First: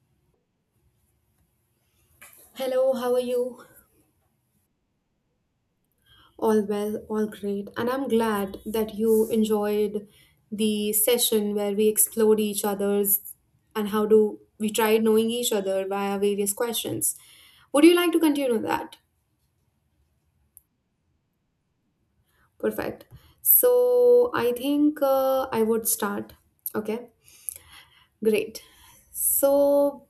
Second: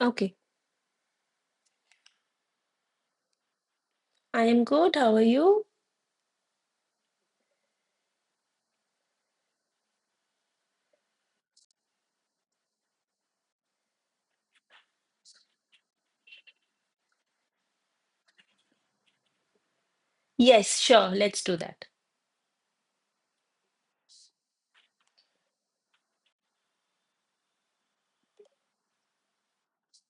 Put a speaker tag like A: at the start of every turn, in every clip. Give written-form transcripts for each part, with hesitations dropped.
A: Okay.
B: Hello, how are you?
A: I am good. How are you?
B: All well, all great. And I'm glad that you enjoyed the session where we explored each other's and how do we tried knowing each other via various questions. Would you like to continue that?
A: Yes, sure. Let's do that.
B: Perfect. So I think I would start. Okay, great. So,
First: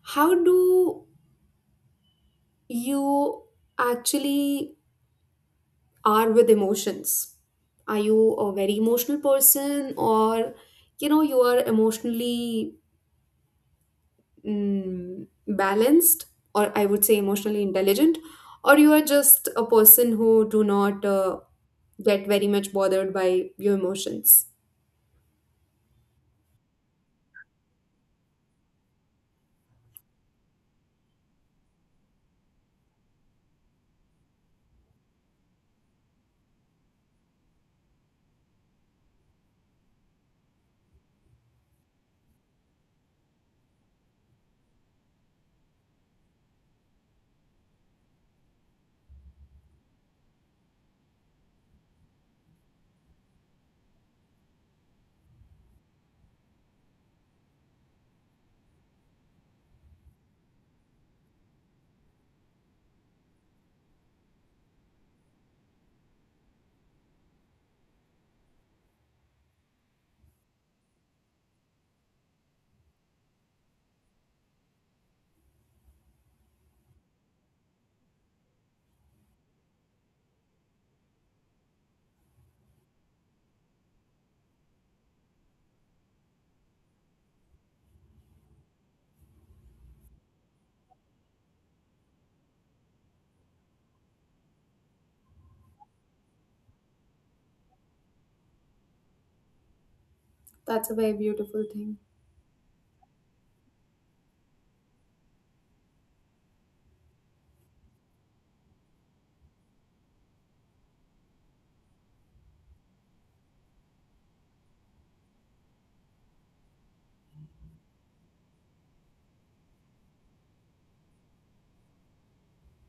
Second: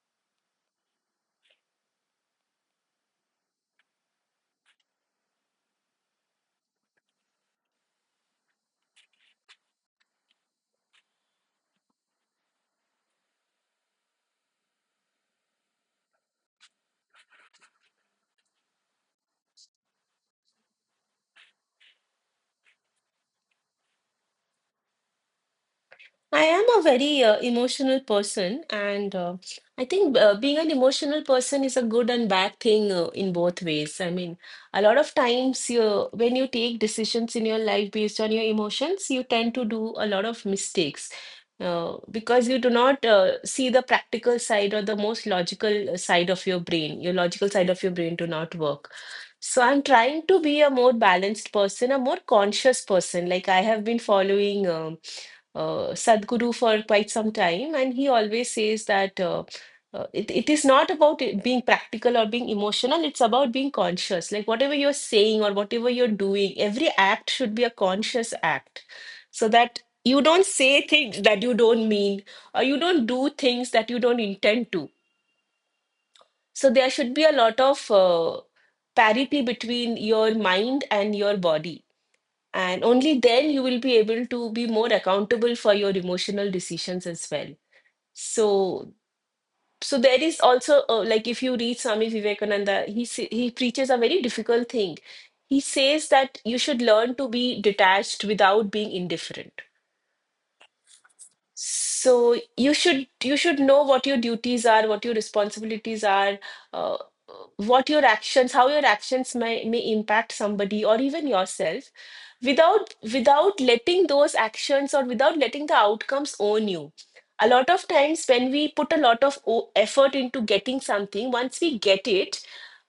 B: how do you actually are with emotions. Are you a very emotional person or you know you are emotionally balanced, or I would say emotionally intelligent, or you are just a person who do not get very much bothered by your emotions.
A: I am a very emotional person, and I think being an emotional person is a good and bad thing in both ways. I mean, a lot of times when you take decisions in your life based on your emotions, you tend to do a lot of mistakes because you do not see the practical side or the most logical side of your brain. Your logical side of your brain do not work. So I'm trying to be a more balanced person, a more conscious person. Like I have been following. Sadhguru for quite some time, and he always says that it is not about it being practical or being emotional, it's about being conscious. Like whatever you're saying or whatever you're doing, every act should be a conscious act so that you don't say things that you don't mean or you don't do things that you don't intend to. So there should be a lot of parity between your mind and your body, and only then you will be able to be more accountable for your emotional decisions as well. So, so there is also like if you read Swami Vivekananda, he preaches a very difficult thing. He says that you should learn to be detached without being indifferent.
B: That's a very beautiful thing.
A: So you should know what your duties are, what your responsibilities are, uh, what your actions, how your actions may impact somebody or even yourself, without letting those actions or without letting the outcomes own you. A lot of times when we put a lot of effort into getting something, once we get it,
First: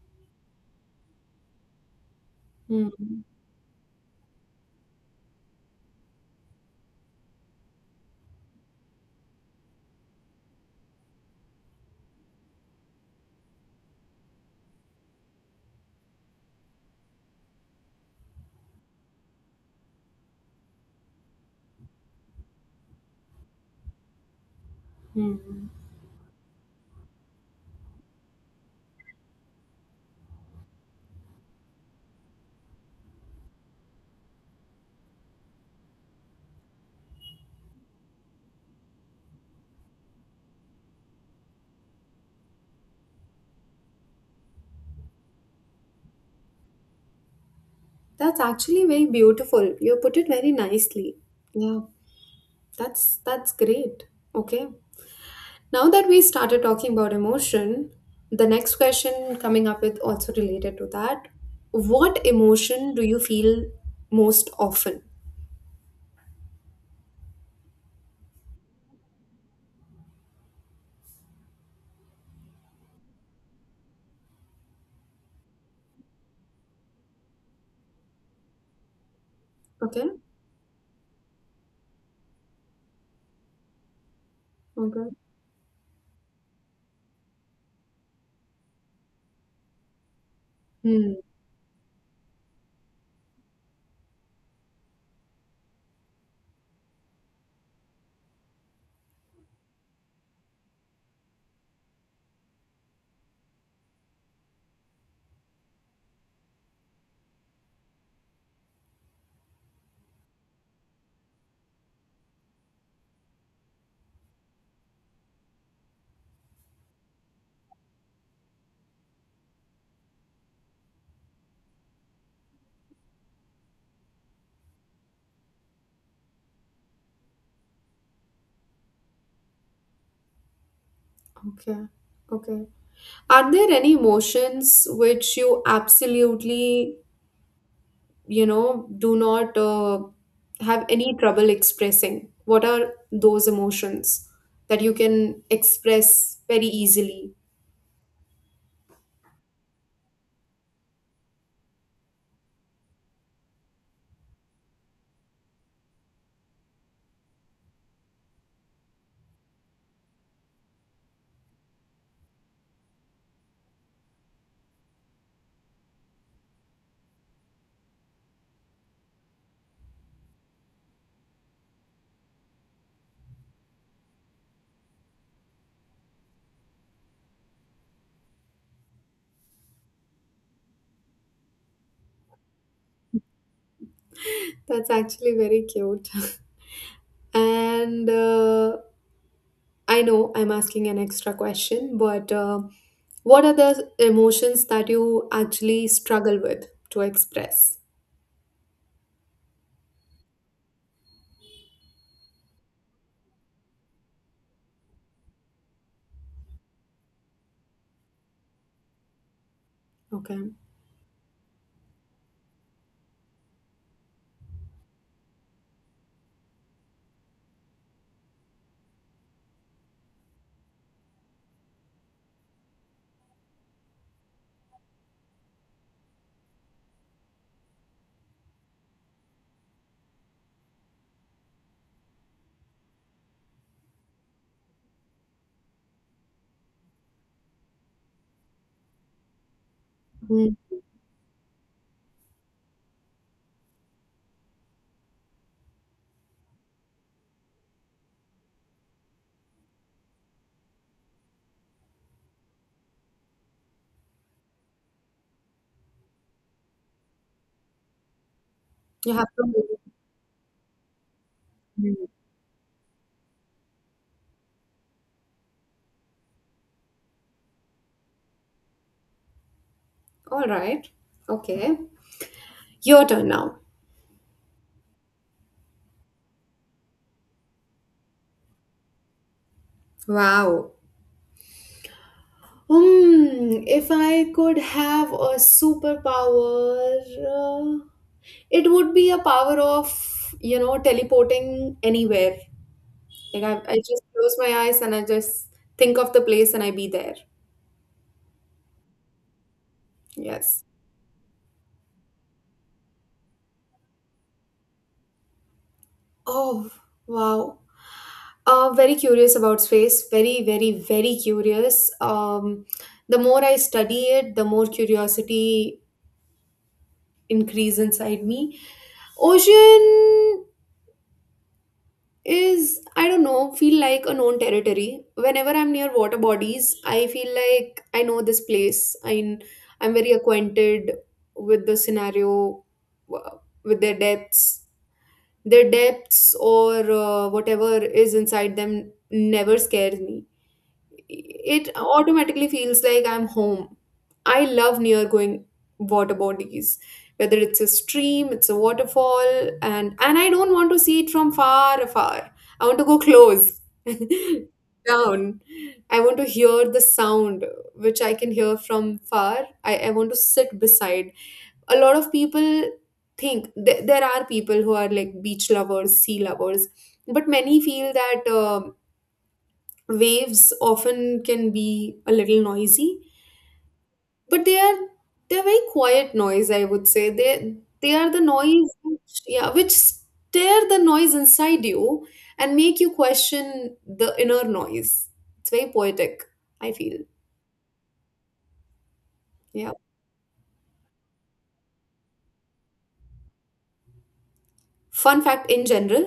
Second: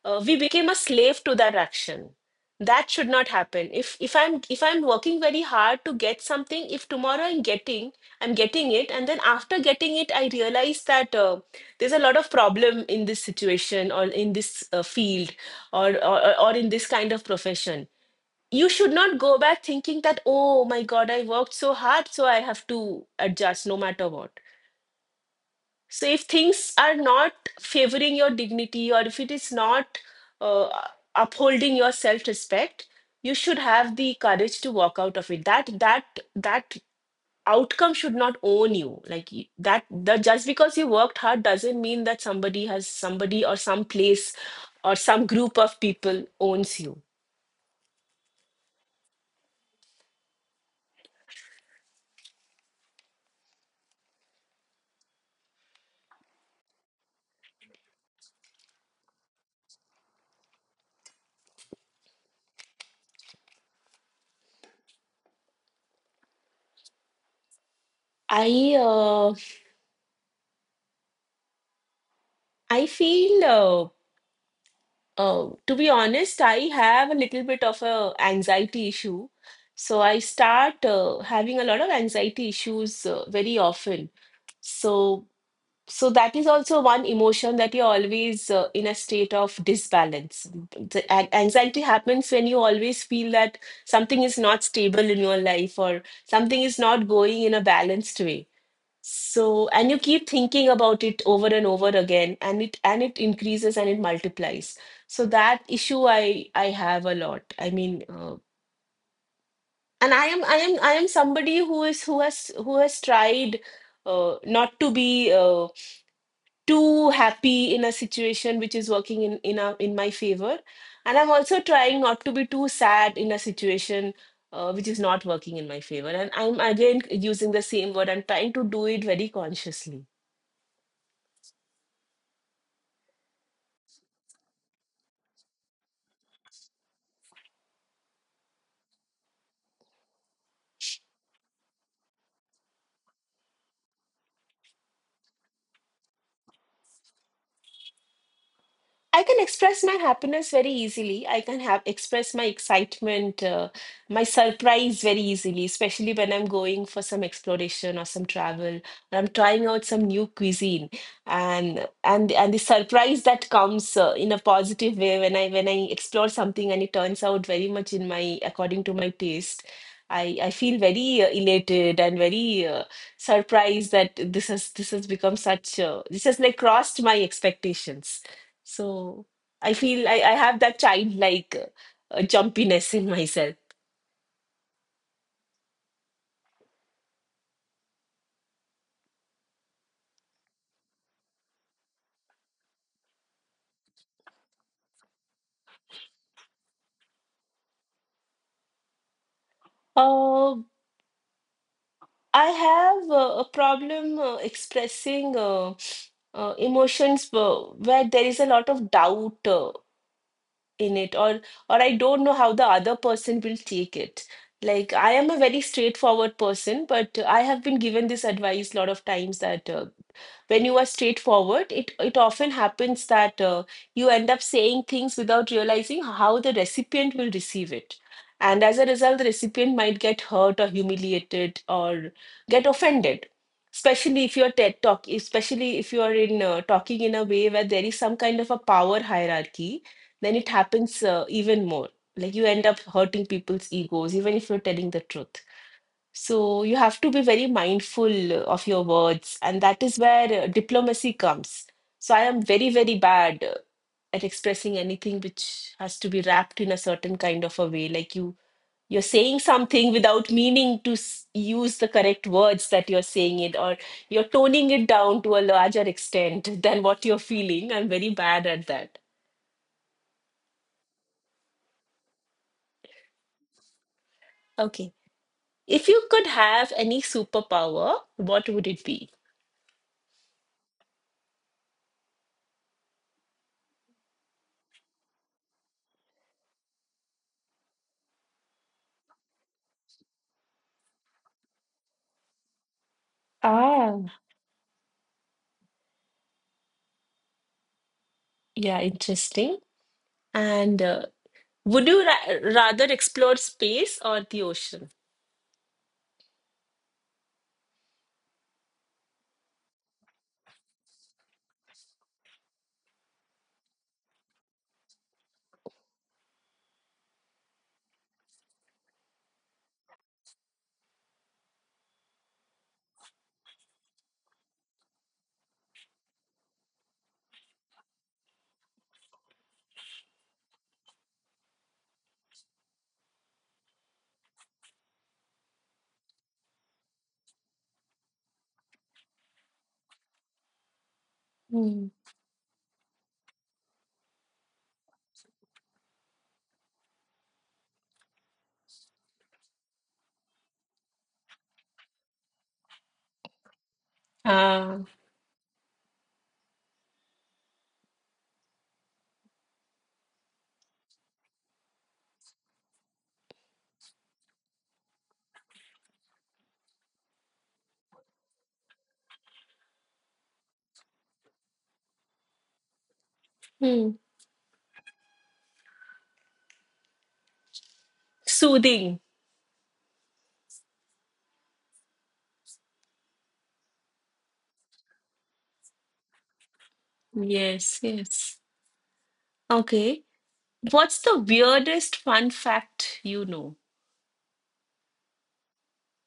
A: we became a slave to that action.
B: Hmm.
A: That should not happen. If I'm working very hard to get something, if tomorrow I'm getting it, and then after getting it I realize that there's a lot of problem in this situation or in this field, or in this kind of profession, you should not go back thinking that, oh my god, I worked so hard so I have to adjust no matter what.
B: Hmm.
A: So if things are not favoring your dignity, or if it is not uh, upholding your self respect, you should have the courage to walk out of it. That outcome should not own you. Like y- that the just because you worked hard doesn't mean that somebody has somebody or some place or some group of people owns you.
B: That's actually very beautiful. You put it very nicely. Yeah, that's great. Okay. Now that we started talking about emotion, the next question coming up with also related to that. What emotion do you feel most often?
A: i uh, I feel oh, to be honest, I have a little bit of a anxiety issue. So
B: Okay.
A: I start having a lot of anxiety issues very often.
B: Okay.
A: So so that is also one emotion, that you're always in a state of disbalance. The
B: Hmm.
A: an- anxiety happens when you always feel that something is not stable in your life, or something is not going in a balanced way. So, and you keep thinking about it over and over again, and it increases and it multiplies. So that issue I have a lot. I mean, and I am somebody who has tried not to be too happy in a situation which is working in my favor, and I'm also trying not to be too sad in a situation. Which is not working in my favor. And I'm again using the same word. I'm trying to do it very consciously.
B: Okay. Okay. Are there any emotions which you absolutely, you know, do not have any trouble expressing? What are those emotions that you can express very easily?
A: I can express my happiness very easily. I can have express my excitement, my surprise very easily, especially when I'm going for some exploration or some travel, or I'm trying out some new cuisine, and the surprise that comes in a positive way when I explore something and it turns out very much in my according to my taste. I feel very elated and very surprised that this has become such this has like crossed my expectations. So I feel I have that childlike jumpiness in myself.
B: That's actually very cute. And I know I'm asking an extra question, but what are the emotions that you actually struggle with to express?
A: Uh, I have a problem expressing emotions where there is a lot of doubt.
B: Okay.
A: In it, or I don't know how the other person will take it. Like I am a very straightforward person, but I have been given this advice a lot of times that when you are straightforward, it often happens that you end up saying things without realizing how the recipient will receive it. And as a result, the recipient might get hurt or humiliated or get offended. Especially if you're TED talk, especially if you are in talking in a way where there is some kind of a power hierarchy, then
B: Hmm.
A: it happens even more. Like you end up hurting people's egos, even if you're telling the truth. So you have to be very mindful of your words, and that is where diplomacy comes. So I am very, very bad at expressing anything which has to be wrapped in a certain kind of a way. Like you, you're
B: You have
A: saying
B: to.
A: something without meaning to use the
B: Hmm.
A: correct words that you're saying it, or you're toning it down to a larger extent than what you're feeling. I'm very bad at that.
B: All right. Okay. Your turn now.
A: Okay. If you could have any superpower, what would it be?
B: Wow. Hmm. If I could have a superpower, uh, it would be a power of, you know, teleporting anywhere. Like I just
A: Ah,
B: close my eyes and I just think of the place and I be there.
A: yeah, interesting.
B: Yes.
A: And would you ra rather explore space or the ocean?
B: Oh, wow. Very curious about space. Very, very, very curious. The more I study it, the more curiosity increase inside me. Ocean is, I don't know, feel like a known territory. Whenever I'm near water bodies, I feel like I know this place. I'm very acquainted with the scenario, with their depths. Their depths or whatever is inside them never scares me, it
A: Hmm.
B: automatically feels like I'm home. I love near going water bodies, whether it's a stream, it's a waterfall, and I don't want to see it from far afar. I want to go close
A: Ah,
B: down. I want to hear the sound which I can hear from far. I want to sit beside. A lot of people think there are people who are like beach lovers, sea lovers, but many feel that. Waves often can be a little noisy,
A: hmm.
B: but they're very quiet noise, I would say they are the noise
A: Soothing.
B: which, yeah, which stir the noise inside you and make you question the inner noise. It's very poetic, I feel.
A: Yes, yes.
B: Yeah.
A: Okay. What's the weirdest fun fact you know
B: Fun fact in general.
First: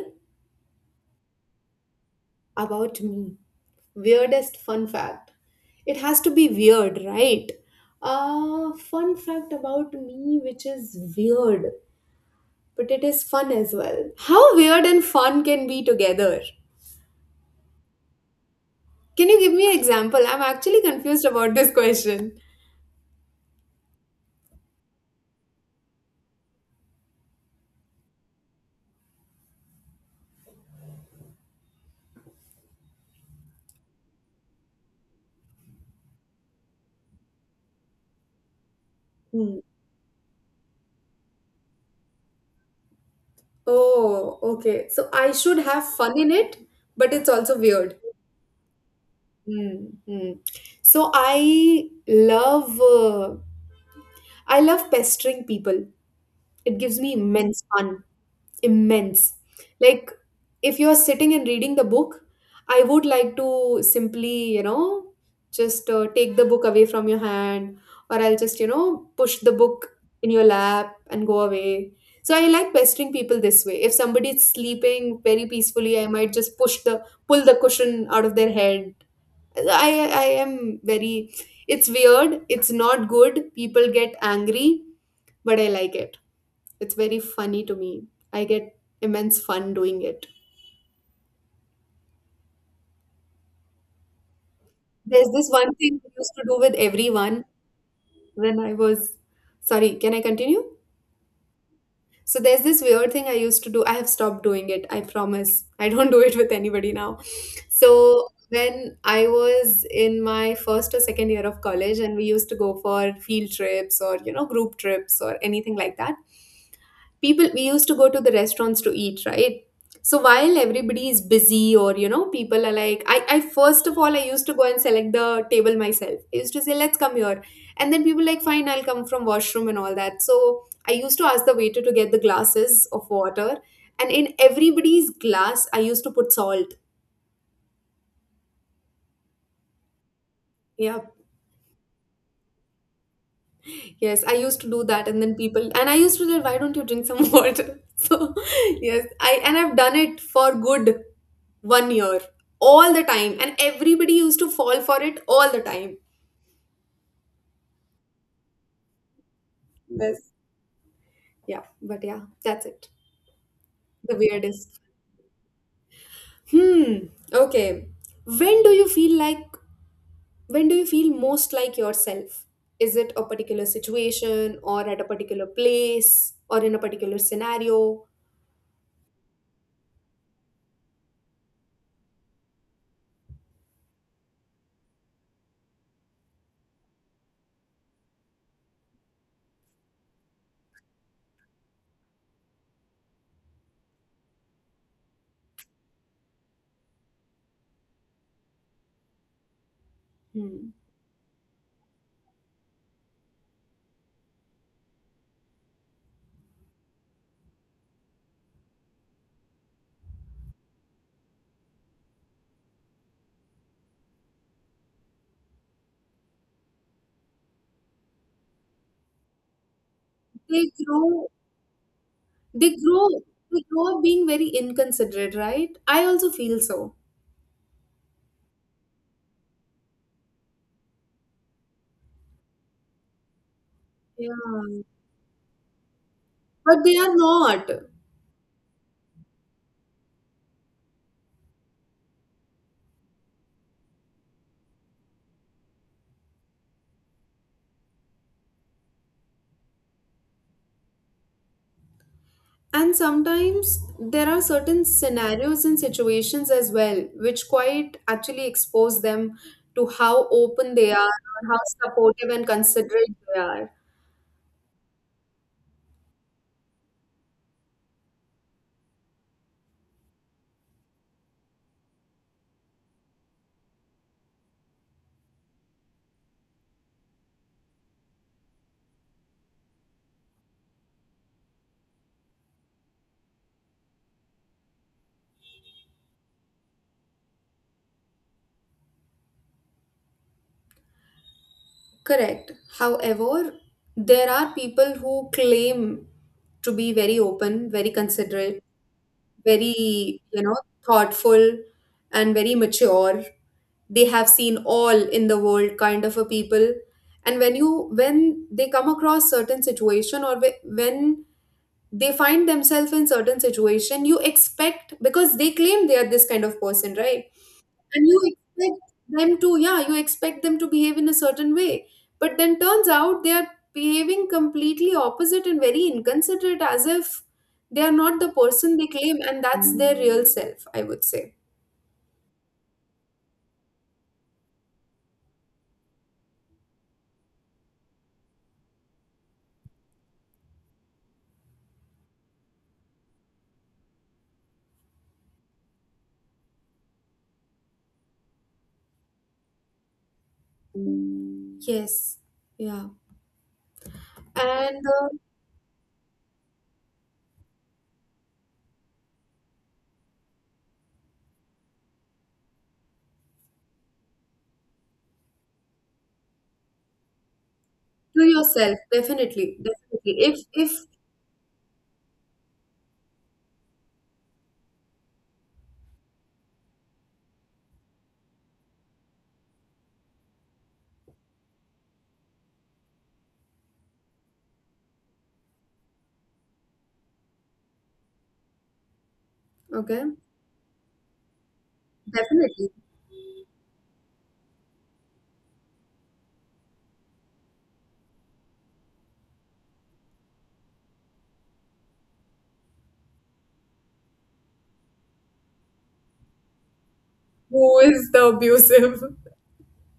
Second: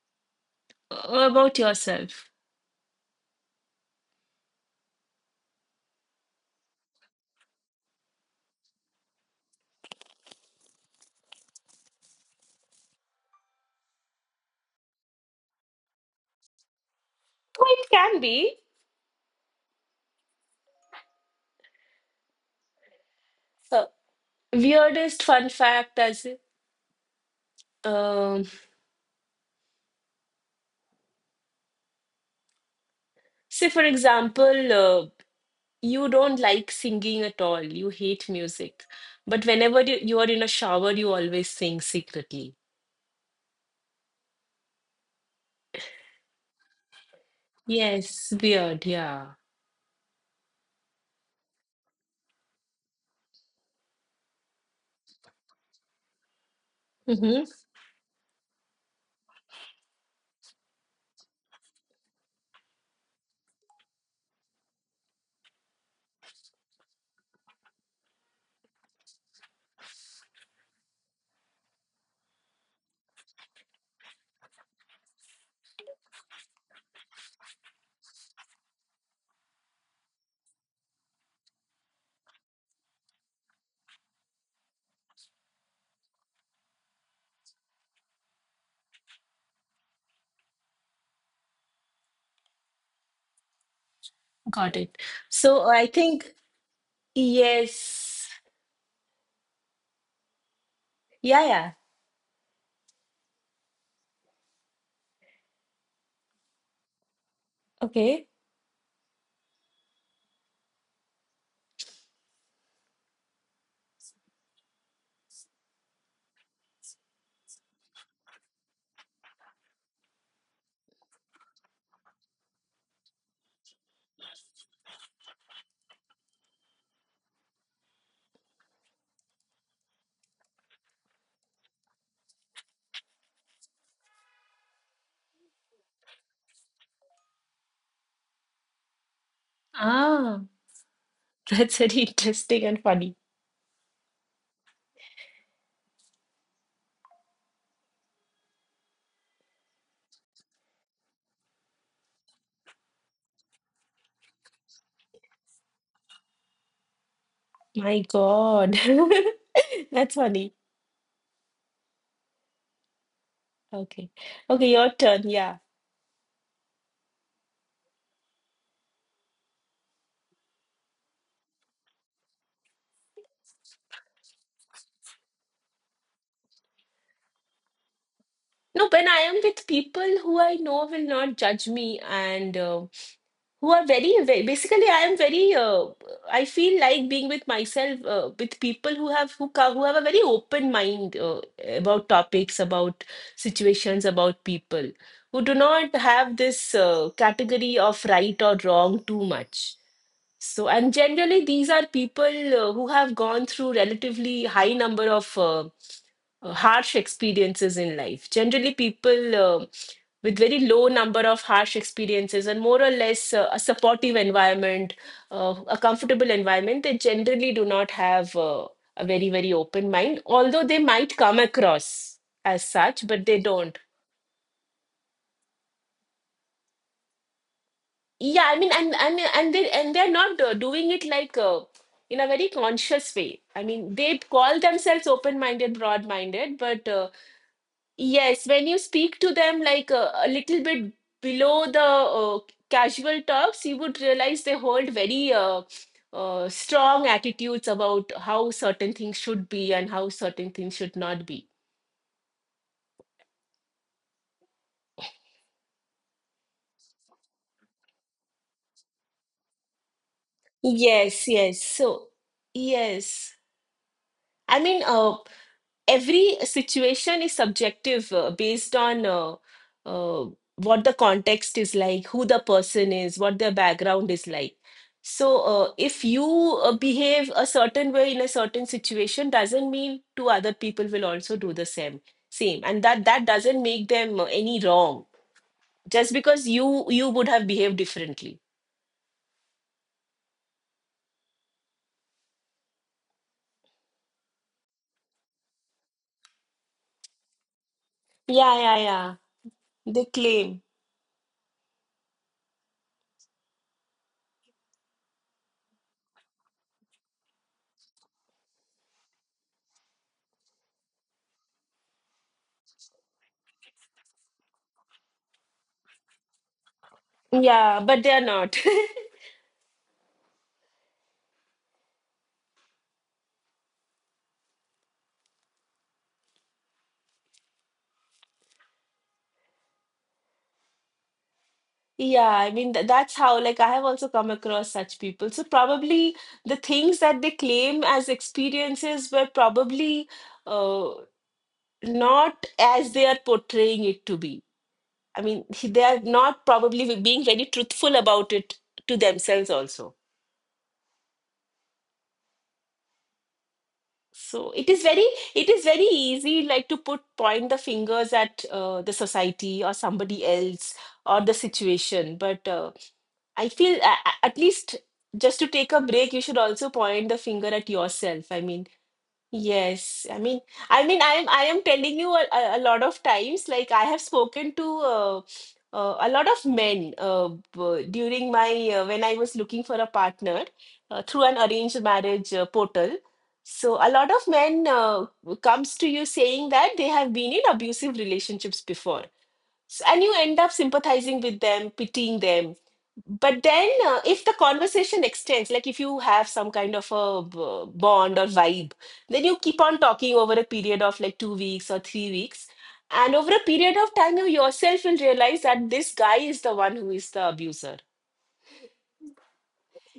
A: about yourself?
B: About me, weirdest fun fact. It has to be weird, right? Uh, fun fact about me which is weird, but it is fun as well. How weird and fun can be together?
A: Oh, it can be.
B: Can you give me an example? I'm actually confused about this question.
A: Uh, weirdest fun fact as um, say for example, you don't like singing at all. You hate music. But
B: Hmm.
A: whenever you are in a shower, you always sing secretly.
B: Oh, okay. So I should have fun in it, but it's also weird.
A: Yes, weird. Yeah.
B: Mm-hmm. So I love pestering people. It gives me
A: Mm-hmm.
B: immense fun. Immense. Like, if you are sitting and reading the book, I would like to simply, you know, just take the book away from your hand, or I'll just, you know, push the book in your lap and go away. So I like pestering people this way. If somebody is sleeping very peacefully, I might just push the pull the cushion out of their head. I am very. It's weird. It's not good. People get angry, but I like it. It's very funny to me. I get immense fun doing it.
A: Got it.
B: There's this
A: So
B: one
A: I
B: thing I used
A: think,
B: to do with everyone
A: yes.
B: when I was. Sorry, can I continue?
A: Yeah, yeah.
B: So there's this weird thing I used to do. I have stopped doing it, I promise. I don't do it with anybody now.
A: Okay.
B: So when I was in my first or second year of college, and we used to go for field trips or, you know, group trips or anything like that, people, we used to go to the restaurants to eat, right? So while everybody is busy, or you know, people are like, I first of all, I used to go and select the table myself. I used to say, let's come here. And then people like, fine, I'll come from washroom and all that. So I used to ask the waiter to get the glasses of water, and in everybody's glass I used to put salt.
A: Ah,
B: Yeah.
A: that's very interesting and funny.
B: Yes, I used to do that, and then people, and I used to say, why don't you drink some water? So yes, I and I've done it for good 1 year, all the time, and everybody used to fall for it all the time.
A: My God. That's
B: Yes.
A: funny.
B: Yeah, but yeah, that's it.
A: Okay.
B: The
A: Okay,
B: weirdest.
A: your turn. Yeah.
B: Hmm. Okay. When do you feel like, when do you feel most like yourself? Is it a particular situation or at a particular place or in a particular scenario?
A: No, when I am with people who I know will not judge me, and who are very, very basically I am very I feel like being with myself with people who who have a very open mind about topics, about situations, about people, who do not have this category of right or wrong too much. So
B: Hmm.
A: and generally these are people who have gone through relatively high number of harsh experiences in life. Generally, people with very low number of harsh experiences and more or less a supportive environment, a comfortable environment, they generally do not have a very, very open mind, although
B: They
A: they might
B: grow,
A: come across as
B: they
A: such,
B: grow
A: but they
B: they
A: don't.
B: grow up being very inconsiderate, right? I also feel so.
A: Yeah, I mean, and they and they're not doing it like in a very conscious way. I mean, they call
B: Yeah,
A: themselves open-minded, broad-minded,
B: but
A: but
B: they are not.
A: yes, when you speak to them like a little bit below the casual talks, you would realize they hold very strong attitudes about how certain things should be and how certain things should not be.
B: And sometimes there are certain scenarios and situations as well, which quite actually expose them to how open they are
A: Yes,
B: or how
A: yes. So,
B: supportive and considerate
A: yes.
B: they are.
A: I mean, every situation is subjective based on uh, what the context is like, who the person is, what their background is like. So, if you behave a certain way in a certain situation, doesn't mean two other people will also do the same. Same, and that doesn't make them any wrong just because you would have behaved differently.
B: Correct. However, there are people who claim to be very open, very
A: Yeah,
B: considerate,
A: yeah, yeah. They
B: very, you know,
A: claim.
B: thoughtful and very mature. They have seen all in the world kind of a people. And when they come across certain situation, or when they find themselves in certain situation, you expect, because they claim they are this kind of person, right?
A: Yeah, but
B: And
A: they
B: you
A: are not.
B: expect them to, yeah, you expect them to behave in a certain way, but then turns out they are behaving completely opposite and very inconsiderate, as if they are not the person they claim, and that's their real self, I would say.
A: Yeah, I mean, th that's how, like, I have also come across such people. So, probably the things that they claim as experiences were probably uh, not as they are portraying it to be. I mean, they are not probably being very truthful about it to themselves also.
B: Yes. Yeah.
A: So,
B: And
A: it is very easy, like, to put point the fingers at the society or somebody else or the situation. But I feel at least just to take a break, you should also point the finger at
B: to
A: yourself.
B: yourself, definitely,
A: Yes.
B: definitely,
A: I
B: if
A: mean,
B: if
A: I am telling you a lot of times. Like I have spoken to a lot of men during my when I was looking for a partner through an arranged marriage portal. So a lot of men comes to you saying that they have been in abusive relationships before. And
B: okay,
A: you end up sympathizing with them, pitying them.
B: definitely.
A: But then if the conversation extends, like if you have some kind of a bond or vibe, then you keep on talking over a period of like 2 weeks or 3 weeks, and over a period of time you yourself will realize that this guy is the one who is the
B: Who
A: abuser.
B: is the abusive?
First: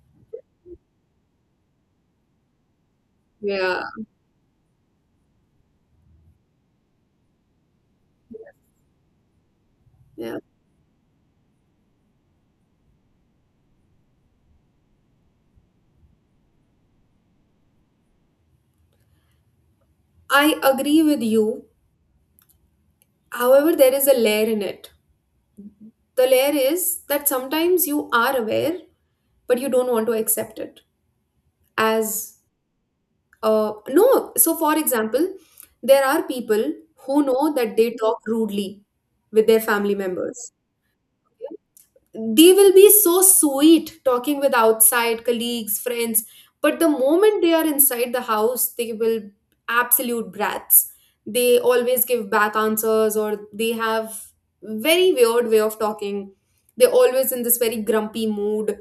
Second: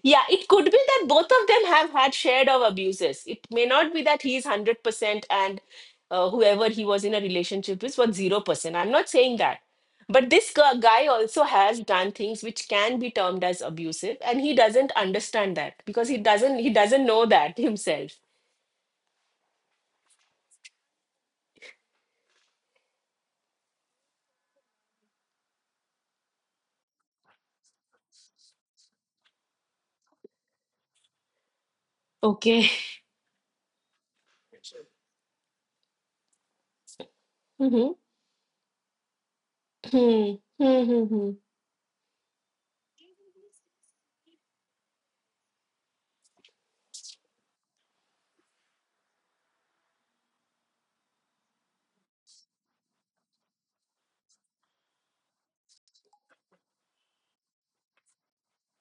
A: Yeah, it could be that both of them have had shared of abuses. It may
B: Yeah,
A: not be that he's 100% and whoever he was in a relationship with was 0%. I'm not saying that. But
B: yeah,
A: this guy also has done things which can be termed as abusive, and he doesn't understand that because he doesn't know that himself.
B: I agree with you. However, there is a layer in it. The layer is that sometimes you are aware, but you don't want to accept it as
A: Okay.
B: no. So for example, there are people who know that they
A: Mhm.
B: talk rudely with their family
A: Hmm.
B: members.
A: Hmm, hmm, hmm.
B: They will be so sweet talking with outside colleagues, friends, but the moment they are inside the house, they will absolute brats. They always give back answers, or they have very weird way of talking. They're always in this very grumpy mood.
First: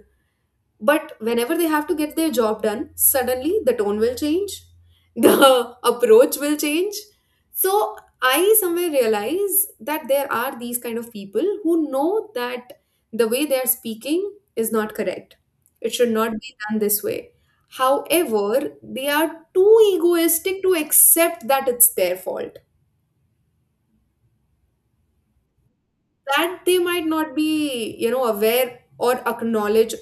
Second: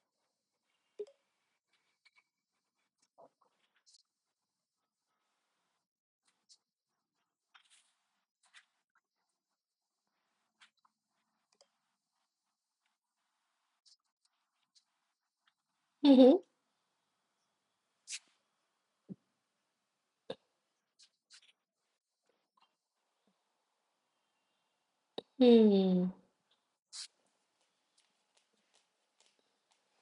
B: But whenever they have to get their job done, suddenly the tone will change, the approach will change. So I somewhere realize that there are these kind of people who know that the way they are speaking is not correct. It should not
A: Mhm.
B: be done this way. However, they are too egoistic to accept that it's their fault.
A: Hmm.
B: That they might not be, you know, aware or acknowledge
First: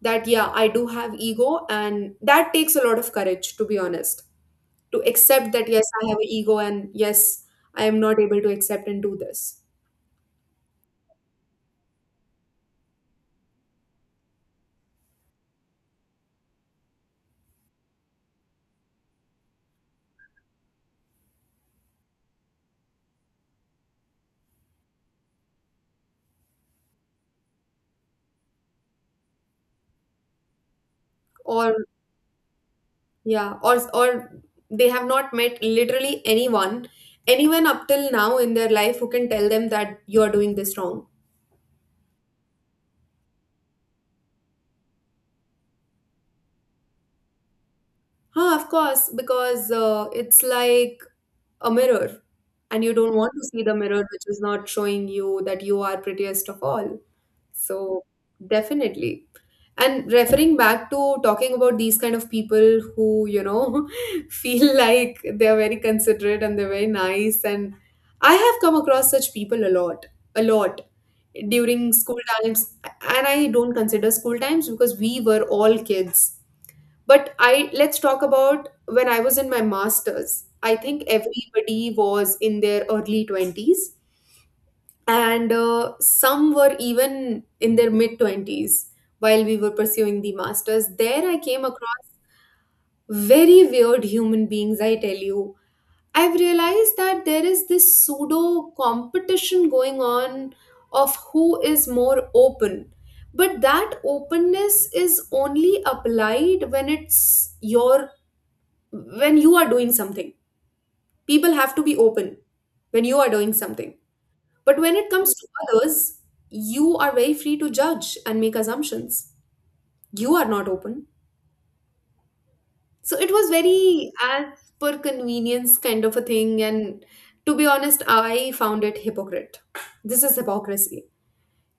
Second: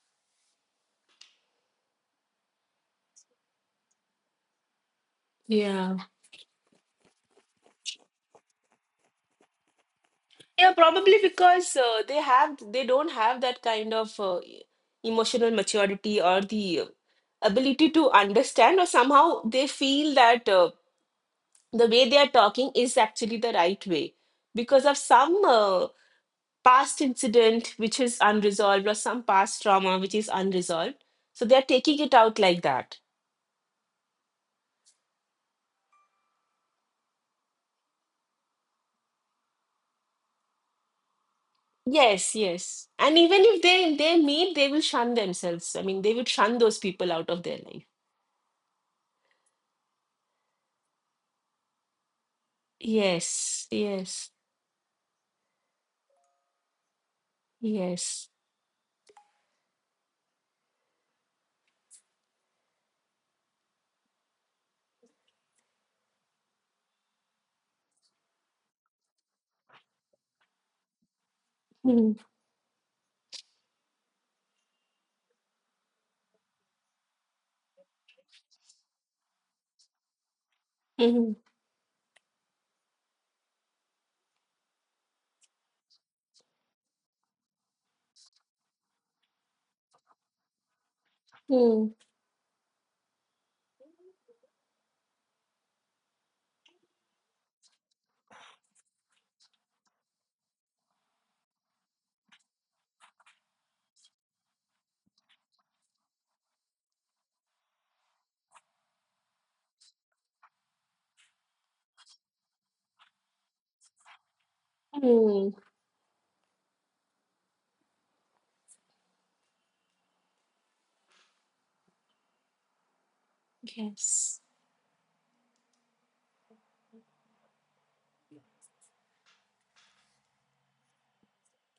B: that, yeah, I do have ego, and that takes a lot of courage, to be honest, to accept that yes, I
A: Yeah.
B: have an ego, and yes, I am not able to accept and do this.
A: Yeah, probably because they don't have that kind of emotional maturity, or the ability to understand, or somehow they feel that the way they are talking is actually the right way because of some past incident which is unresolved, or some past trauma which is unresolved. So they are
B: Or
A: taking it out like that.
B: yeah, or they have not met literally anyone, anyone up till now in their life who can tell them that you are doing this wrong.
A: Yes, yes. And even if they meet, they will shun themselves. I mean, they will shun those people out of their life.
B: Huh, of course, because it's like a mirror, and you don't want to see
A: Yes,
B: the mirror which
A: yes.
B: is not showing you that you are prettiest of all. So
A: Yes.
B: definitely. And referring back to talking about these kind of people who, you know, feel like they're very considerate and they're very nice, and I have come across such people a lot. A lot, during
A: Mm,
B: school times. And I don't consider school times because we were all kids. But I, let's talk about when I was in my masters. I think
A: mm,
B: everybody was in their early 20s, and some were even in their mid 20s while we were pursuing the masters. There I came
A: mm,
B: across very weird human beings, I tell you. I've realized that there is this pseudo competition going on of who is more open. But that openness is only applied when it's your, when you are doing something. People have to be open when you are doing something. But when it comes to
A: mm.
B: others, you are very free to judge and make assumptions. You are not open. So it was very
A: Yes.
B: as per convenience kind of a thing. And to be honest, I found it hypocrite. This is hypocrisy.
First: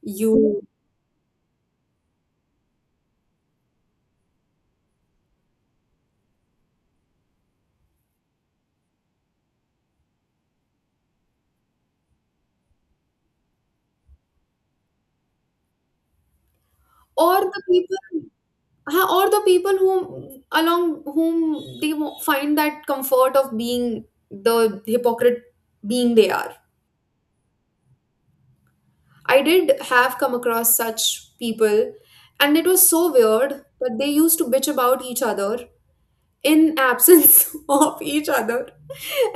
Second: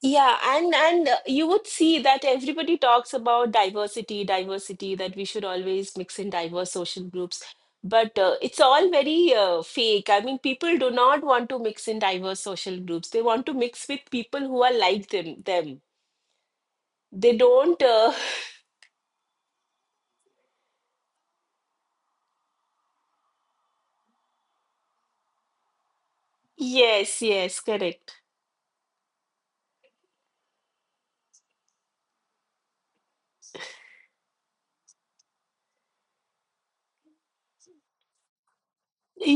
A: Yeah,
B: You,
A: and you would see that everybody talks about diversity, diversity, that we should always mix in diverse social groups. But it's all very fake. I mean, people do not want to mix in diverse social groups. They want to mix with people who are like them. They
B: or the
A: don't
B: people, huh, or the people whom along whom they find that comfort of being the hypocrite being they are.
A: yes, yes, correct.
B: I did have come across such people, and it was so weird that they used to bitch about each other in absence of each other.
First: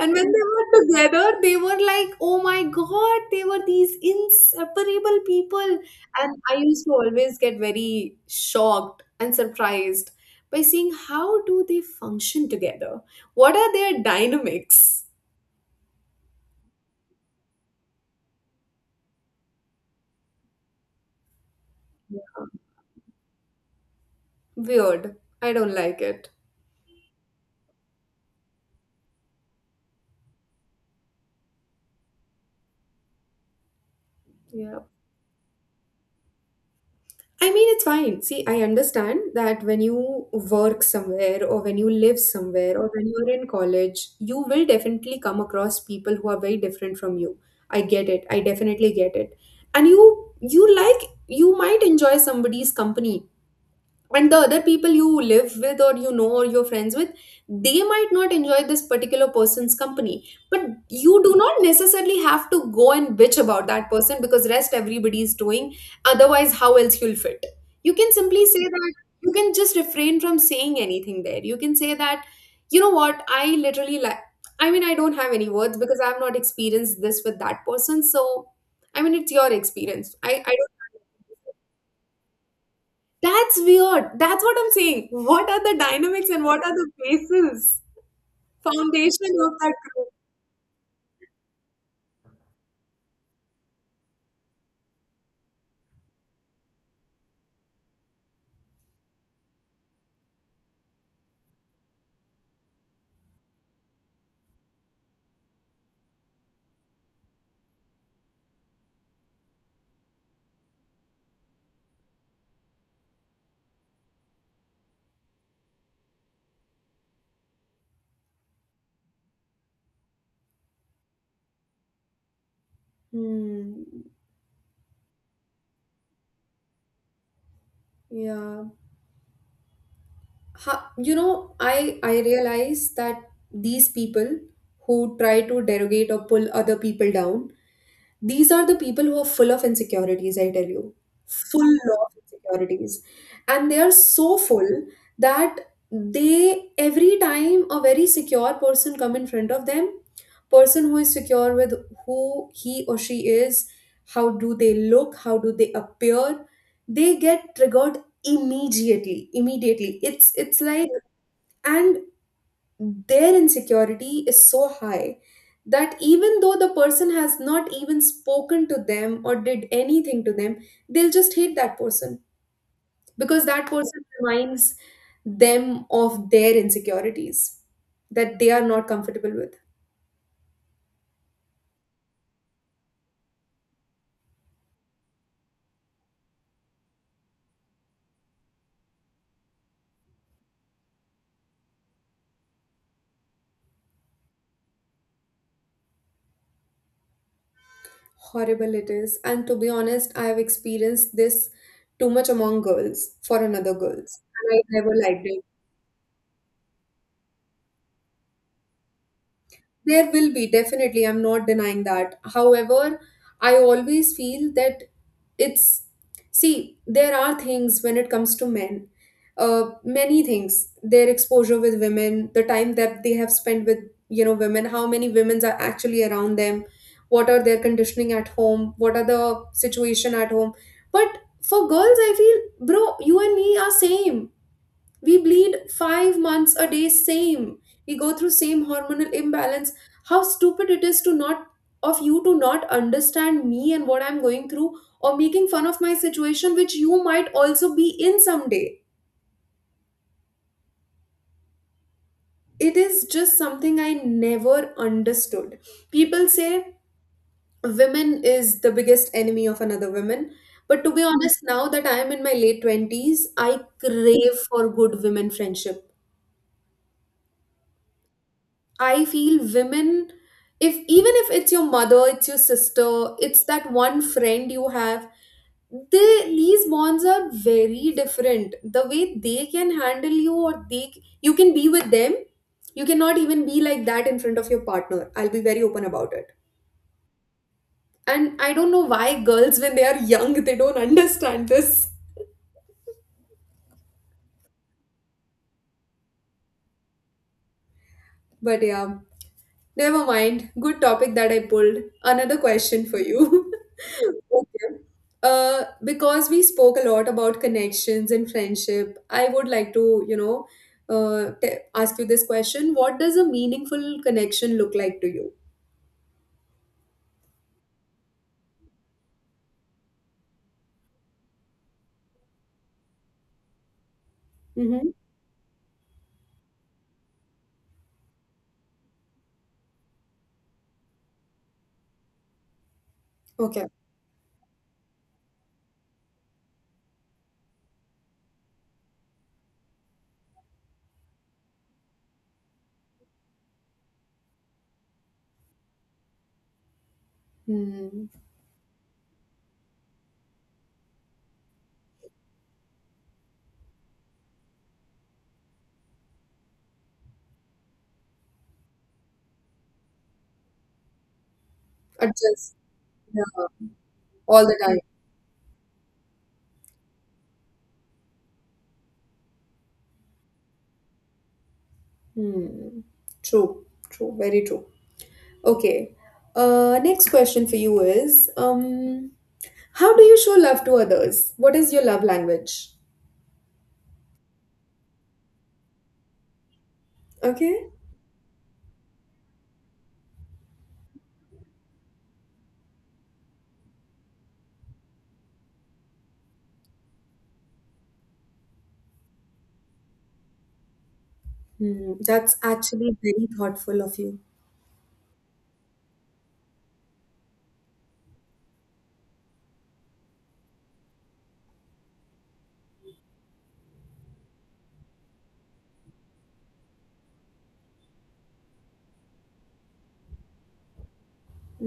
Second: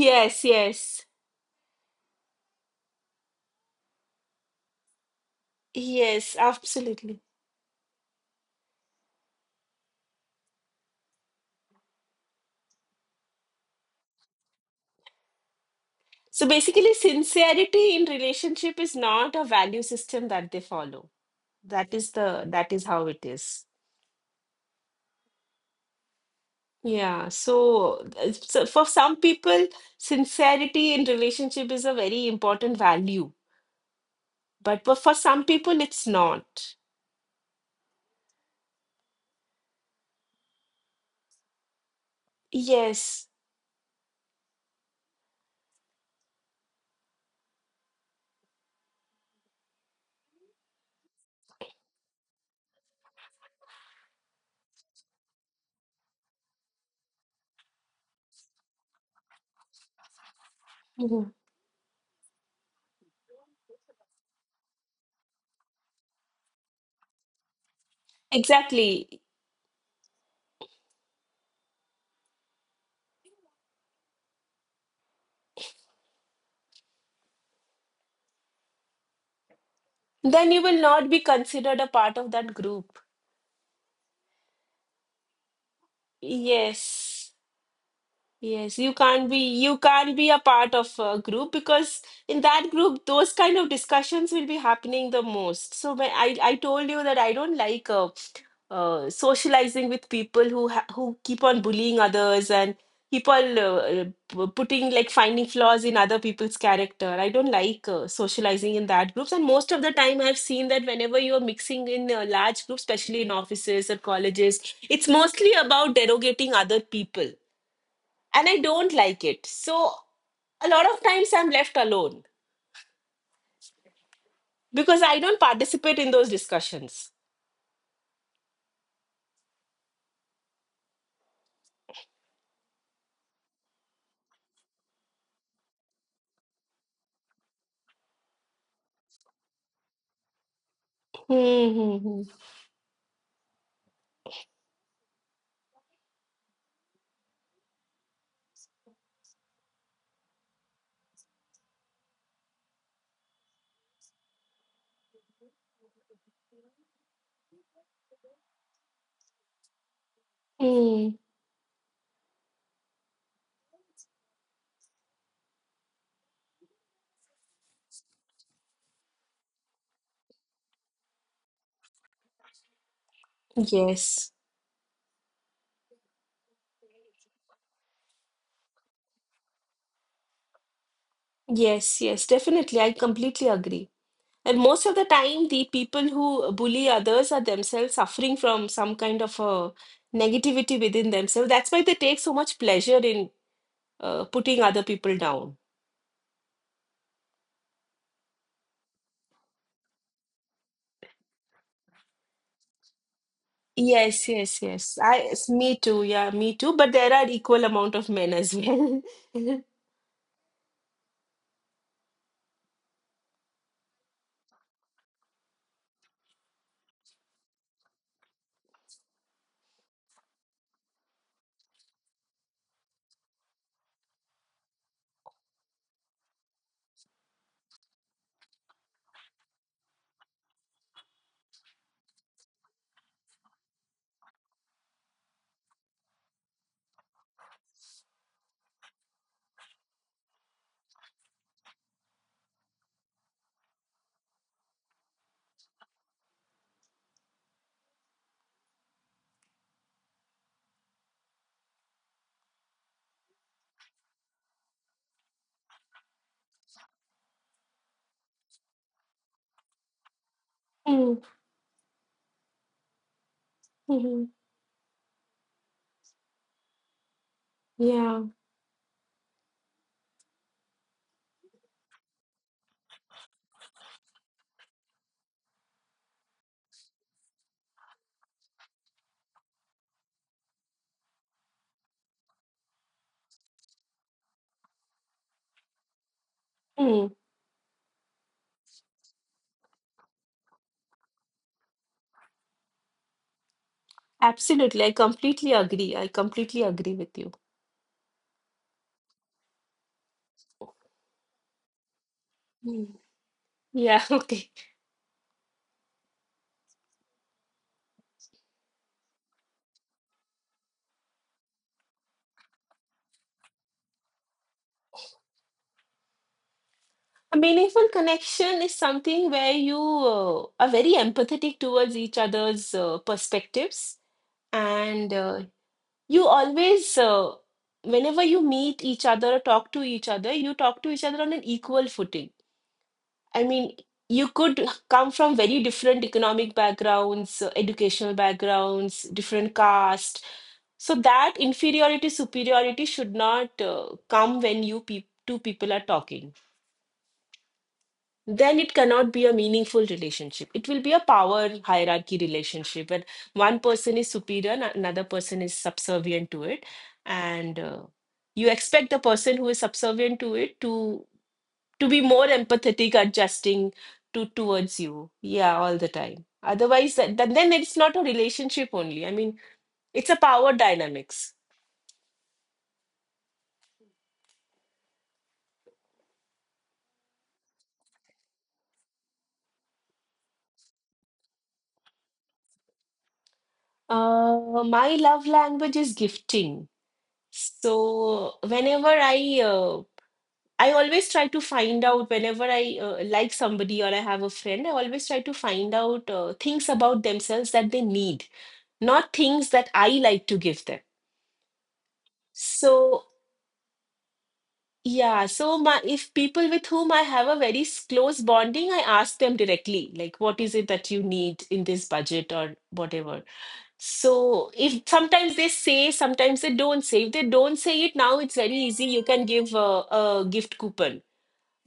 B: And when they were
A: yes.
B: together, they were like, oh my god, they were these inseparable people.
A: Yes,
B: And I used to
A: absolutely.
B: always get very shocked and surprised by seeing how do they function together? What are their dynamics?
A: So basically, sincerity in relationship is not a value system that they follow. That is how it is.
B: Weird. I don't like it.
A: Yeah. So, so for some people, sincerity in relationship is a very important value,
B: Yeah.
A: but for some people, it's not.
B: I mean, it's fine. See, I understand that when you work somewhere or when you live somewhere or when you're
A: Yes.
B: in college, you will definitely come across people who are very different from you. I get it. I definitely get it. And you like you might enjoy somebody's company, and the other people you live with or you know or you're friends with, they might not enjoy this particular person's company, but you
A: Mhm.
B: do not necessarily have to go and bitch about that person because rest everybody is doing. Otherwise how else you'll fit, you can simply say that,
A: Exactly.
B: you can just refrain from saying anything there. You can say that, you know what, I literally like, I mean, I don't have any words because I have not experienced this with that person. So I mean it's your experience, i
A: Then
B: i
A: you
B: don't.
A: will not be considered a part of that group.
B: That's weird. That's what I'm saying. What are the dynamics and what are the
A: Yes.
B: bases,
A: Yes, you can't
B: foundation
A: be
B: of that
A: you
B: group?
A: can't be a part of a group, because in that group those kind of discussions will be happening the most. So when I told you that I don't like socializing with people who keep on bullying others and keep on putting, like, finding flaws in other people's character. I don't like socializing in that groups. And most of the time I've seen that whenever you're mixing in large groups, especially in offices or colleges, it's mostly about derogating other people, and I don't like it. So a lot of times I'm left alone
B: Hmm.
A: because I don't participate in those discussions.
B: Yeah. Ha, you know, I realize that these people who try to derogate or pull other people down, these are the people who are full of insecurities, I tell you. Full of
A: Mm-hmm.
B: insecurities. And they are so full that they, every time a very secure person come in front of them, person who is secure with who he or she is, how do they look, how do they appear, they get triggered immediately, immediately. It's like.
A: Mm.
B: And their insecurity is so high that even though the person has not even spoken to them or did anything to them, they'll just hate that person because that person
A: Yes,
B: reminds them of their insecurities that they are not comfortable with.
A: yes, yes, definitely. I completely agree. And most of the time, the people who bully others are themselves suffering from some kind of a negativity within themselves. That's why they take so much pleasure in putting other people down.
B: Horrible it is. And to be honest, I have experienced this too much among girls for another girls.
A: Yes,
B: And I
A: yes,
B: never
A: yes.
B: liked
A: I,
B: it.
A: it's me too. Yeah, me too. But there are equal amount of men as well.
B: There will be, definitely. I'm not denying that. However, I always feel that it's, see, there are things when it comes to men, many things, their exposure with women, the time that they have spent with, you know, women, how many women are actually around them, what are their conditioning at home, what are the situation at home. But for girls, I feel, bro, you and me are same, we bleed 5 months a day same, we go through same hormonal imbalance. How stupid it is to not, of you to not understand me and what I'm going through, or making fun of my situation which you might also be in someday. It is just something I never understood. People say women is the biggest enemy of another woman, but to be
A: Mm,
B: honest, now that I am in my late 20s, I
A: hmm.
B: crave for good women friendship.
A: Yeah.
B: I feel women, if even if it's your mother, it's your sister, it's that one friend you have, they these bonds are very different. The way they can handle you, or they you can be with them, you cannot even be like that in front of your partner. I'll be very open about it.
A: Mm,
B: And I don't know why girls, when they are young, they don't understand this.
A: absolutely. I completely agree. I completely agree with you.
B: But yeah. Never mind. Good topic that I pulled. Another question
A: Mm.
B: for you.
A: Yeah. Okay.
B: Okay. Because we spoke a lot about connections and friendship, I would like to, you know, ask you this question. What does a meaningful connection look like to you?
A: A meaningful connection is something where you are very empathetic towards each other's perspectives,
B: Mm-hmm.
A: and you always, whenever you meet each other or talk to each other, you talk to each other on an equal footing. I
B: Okay.
A: mean, you could come from very different economic backgrounds, educational backgrounds, different caste. So that inferiority, superiority should not come when you peop two people are talking.
B: Hmm.
A: Then it cannot be a meaningful relationship. It will be a power hierarchy relationship where one person is superior and another person is subservient to it, and you expect the person who is subservient to it to be more
B: Adjust.
A: empathetic,
B: Yeah.
A: adjusting to
B: All the time.
A: towards you. Yeah, all the time. Otherwise, that, then it's not a relationship only. I mean, it's a power dynamics.
B: Hmm. True. True. Very true. Okay. Next question for you is, how do you show love to others? What is your love language?
A: My love language is gifting.
B: Okay.
A: So whenever I always try to find out whenever I like somebody or I have a friend, I always try to find out things about themselves that they need, not things that I like to give them.
B: Hmm, that's actually
A: So
B: very thoughtful of you.
A: yeah, so my if people with whom I have a very close bonding, I ask them directly, like, what is it that you need in this budget or whatever. So if sometimes they say, sometimes they don't say. If they don't say it now, it's very easy. You can give a gift coupon.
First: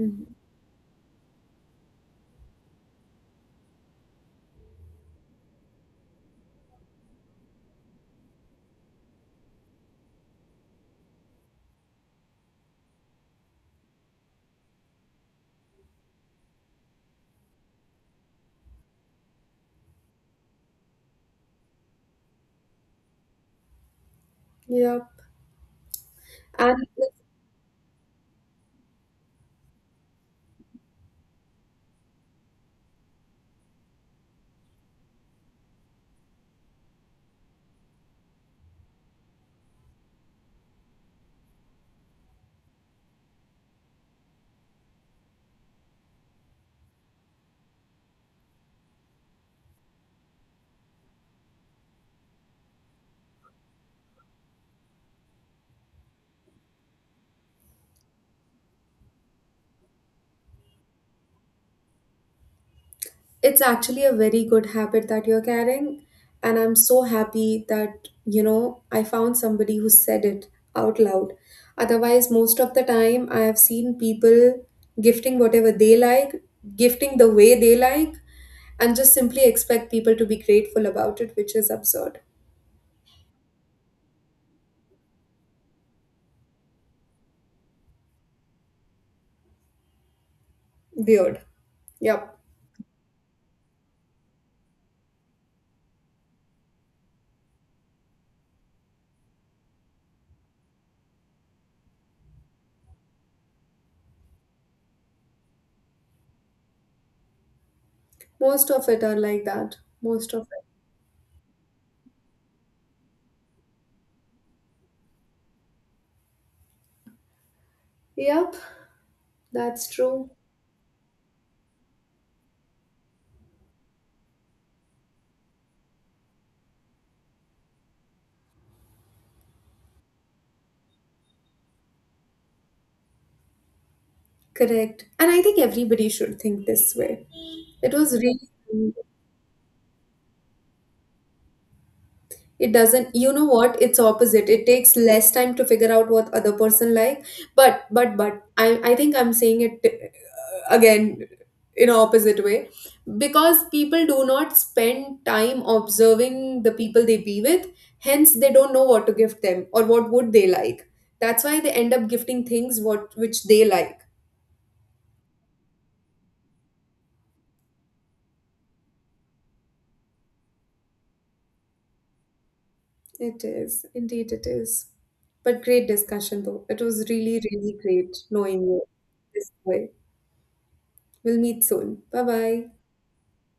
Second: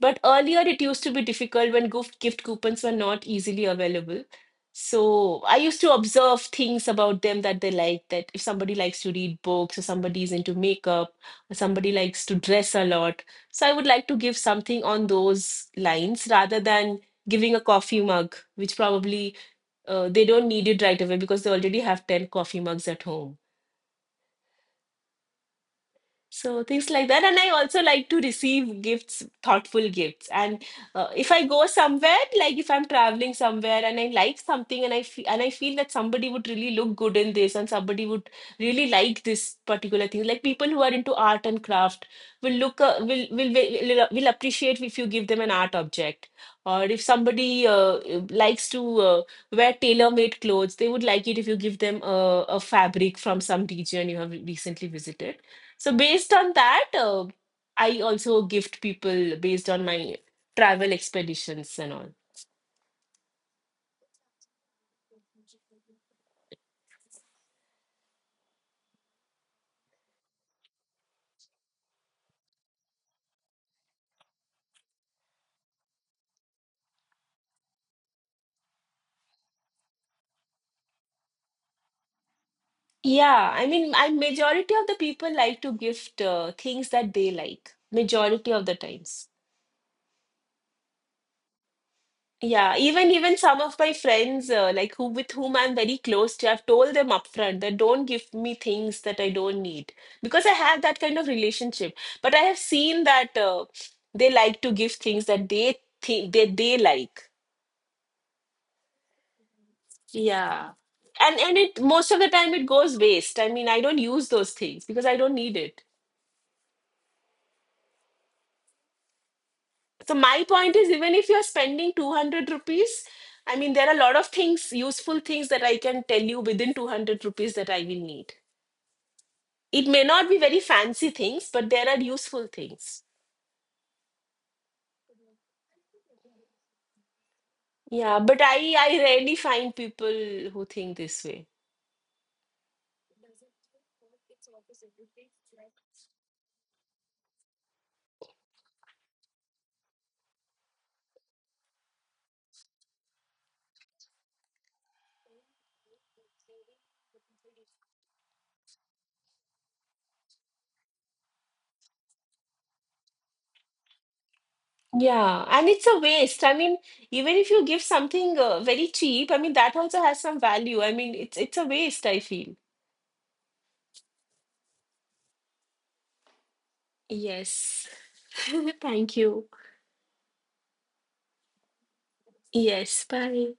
A: But earlier it used to be difficult when gift coupons were not easily available. So I used to observe things about them that they like. That if somebody likes to read books, or somebody is into makeup, or somebody likes to dress a lot. So I would like to give something on those lines rather than giving a coffee mug, which probably they don't need it right away because they already have 10 coffee mugs at home,
B: Yeah,
A: so
B: and
A: things like that. And I also like to receive gifts, thoughtful gifts. And if I go somewhere, like if I'm traveling somewhere and I like something and I feel that somebody would really look good in this and somebody would really like this particular thing. Like people who are into art and craft will look will appreciate if you give them an art object. Or if somebody likes to wear tailor-made clothes, they would like it if you give them a fabric from some region you have recently visited. So based on that, I also gift people based on my travel expeditions and all.
B: it's actually a very good habit that you're carrying. And I'm so happy that, you know, I found somebody who said it out loud. Otherwise, most of the time, I have seen people gifting whatever they like, gifting the way they like, and just simply expect people to be grateful about it, which is absurd.
A: Yeah, I mean, I majority of the people like to gift things that they like. Majority of the times.
B: Weird. Yep.
A: Yeah, even some of my friends, like who with whom I'm very close to, I've told them upfront that don't give me things that I don't need, because I have that kind of relationship. But I have seen that they like to give things that they think that they like.
B: Most of it are like that. Most of it.
A: Yeah. And it most of the time it goes waste. I mean, I don't use those things because I don't need it.
B: Yep. That's
A: So
B: true.
A: my point is even if you're spending 200 rupees, I mean, there are a lot of things, useful things that I can tell you within 200 rupees that I will need. It may not be very fancy things, but there are useful things.
B: Correct. And I think everybody should think this way. It was
A: Yeah, but I
B: really,
A: I rarely find people who think this way.
B: it doesn't, you know what? It's opposite. It takes less time to figure out what other person like. But I think I'm saying it again in an opposite way, because people do not spend time observing the people they be with. Hence, they don't know what to gift them or what would they like. That's why they end up gifting things what which they like.
A: Yeah, and it's a waste. I mean, even if you give something very cheap, I mean, that also has some value. I mean, it's a waste, I feel.
B: It is. Indeed, it is. But great discussion, though. It was really, really
A: Yes.
B: great knowing you
A: Thank you.
B: this way. We'll meet soon. Bye bye.
A: Yes. Bye.